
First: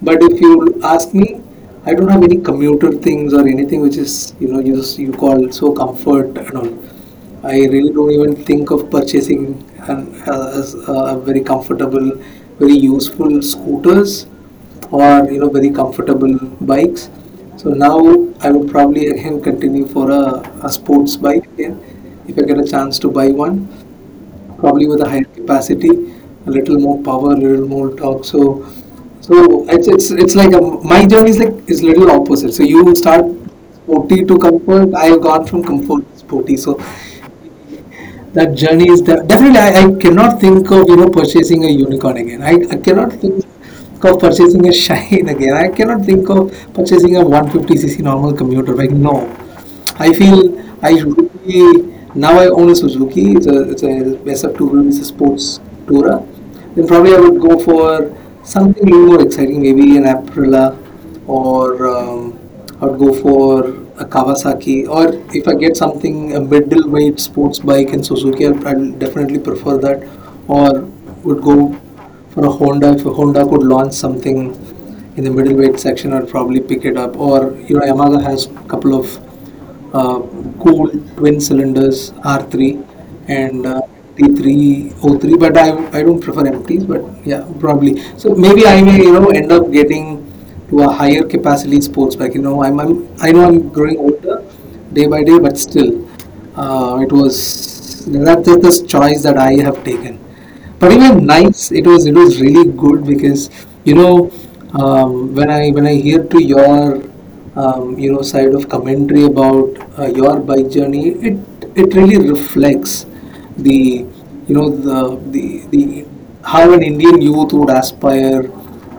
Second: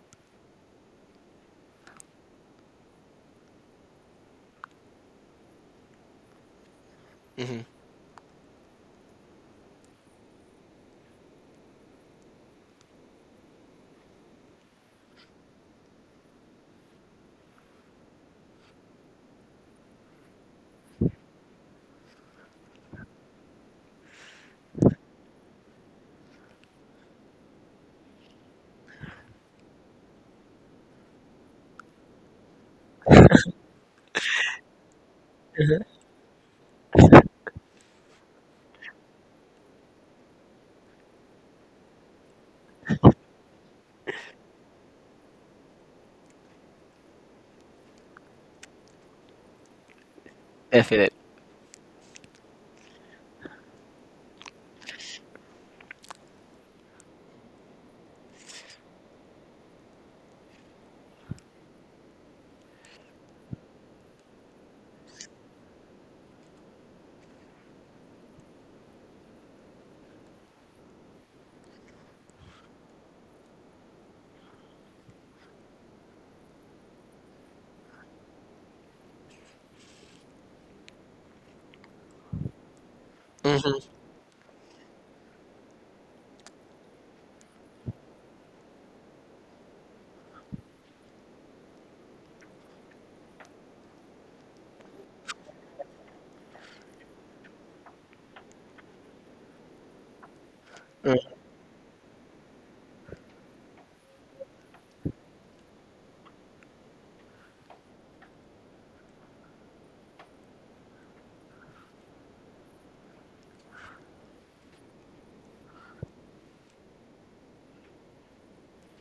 Speaker 1: But if you ask me, I don't have any commuter things or anything which is you call so comfort and all. I
Speaker 2: Mm-hmm.
Speaker 1: really don't even think of purchasing an as a very comfortable, very useful scooters or very comfortable bikes. So now I would probably again continue for a sports bike again, if I get a chance to buy one, probably with a higher capacity, a little more power, a little more torque. So it's like my journey is like is little opposite. So you start sporty to comfort. I have gone from comfort to sporty. So that journey is definitely I cannot think of purchasing a Unicorn again. I cannot think of purchasing a Shine [laughs] again. I cannot think of purchasing a 150 cc normal commuter, like, no. I feel I
Speaker 2: Definite.
Speaker 1: really now I own a Suzuki. It's a SF Tourer. It's a sports tourer. Then probably I would go for something a little more exciting, maybe an Aprilia, or I would go for a Kawasaki, or if I get something a middleweight sports bike in Suzuki, I'd definitely prefer that, or would go for a Honda if a Honda could launch something in the middleweight section. I'd probably pick it up, or Yamaha has a couple of uh, cool twin cylinders, R3 and
Speaker 2: Mm-hmm.
Speaker 1: T303. But I don't prefer empties. But yeah, probably. So maybe I may end up getting to a higher capacity sports bike. You know, I know I'm growing older day by day, but still, it was that's just the choice that I have taken. But even nights, it was really good because you know when I hear to your side of commentary about your bike journey, it really reflects the you know the the the how an Indian youth would aspire,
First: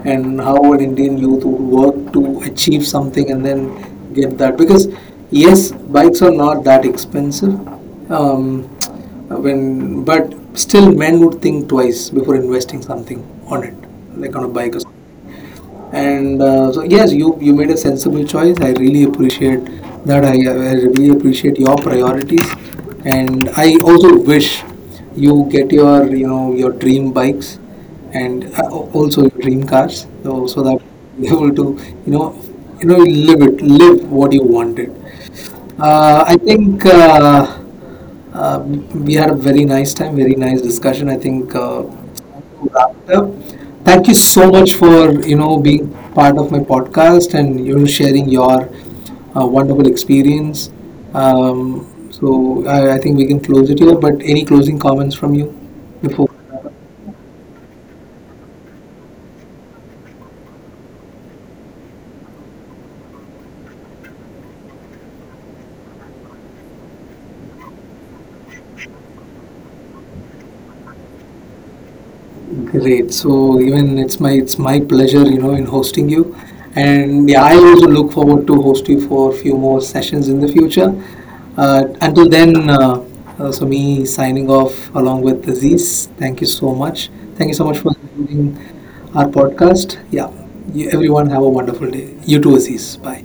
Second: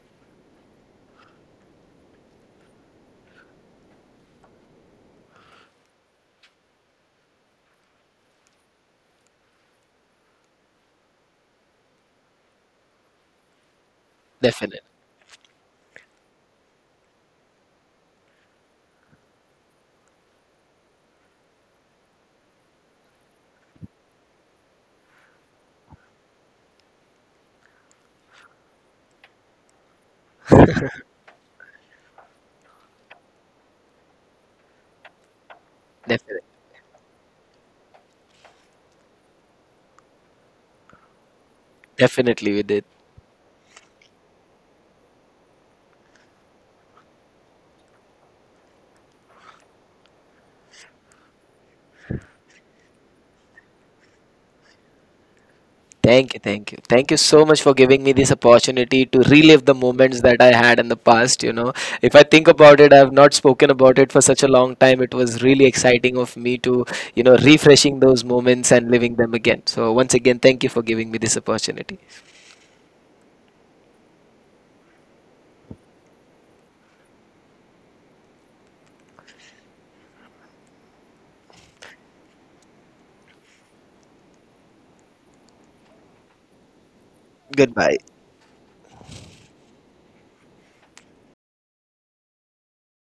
Speaker 1: and how an Indian youth would work to achieve something and then get that. Because yes, bikes are not that expensive. Um, when But still, men would think twice before investing something on it, like on a bike or
Speaker 2: Definite.
Speaker 1: something. And so yes, you made a sensible choice. I really appreciate that. I really appreciate your priorities, and I also wish you get your you know your dream bikes, and also your dream cars. So that [laughs] you're able to live it, live what you wanted. I
Speaker 2: Definite.
Speaker 1: think. Uh, we had a very nice time, very nice discussion. I think
Speaker 2: Definitely we
Speaker 1: to
Speaker 2: did.
Speaker 1: wrap it up. Thank you so much for being part of my podcast, and sharing your wonderful experience. So I think we can close it here. But any closing comments from you before?
Speaker 2: Thank you, Thank you so much for giving me this opportunity to relive the moments that I had in the past. You know, if I think about it, I have not spoken about it for such a long time. It was really exciting of me to, you know, refreshing those moments and living them again. So, once again, thank you for giving me this opportunity.
Speaker 1: Great. So even it's my pleasure, in hosting you. And yeah, I also look forward to host you for a few more sessions in the future. Until then, so me signing off along with Aziz. Thank you so much. Thank you so much for
Speaker 2: Goodbye.
Speaker 1: including our podcast. Yeah, everyone have a wonderful day. You too, Aziz. Bye.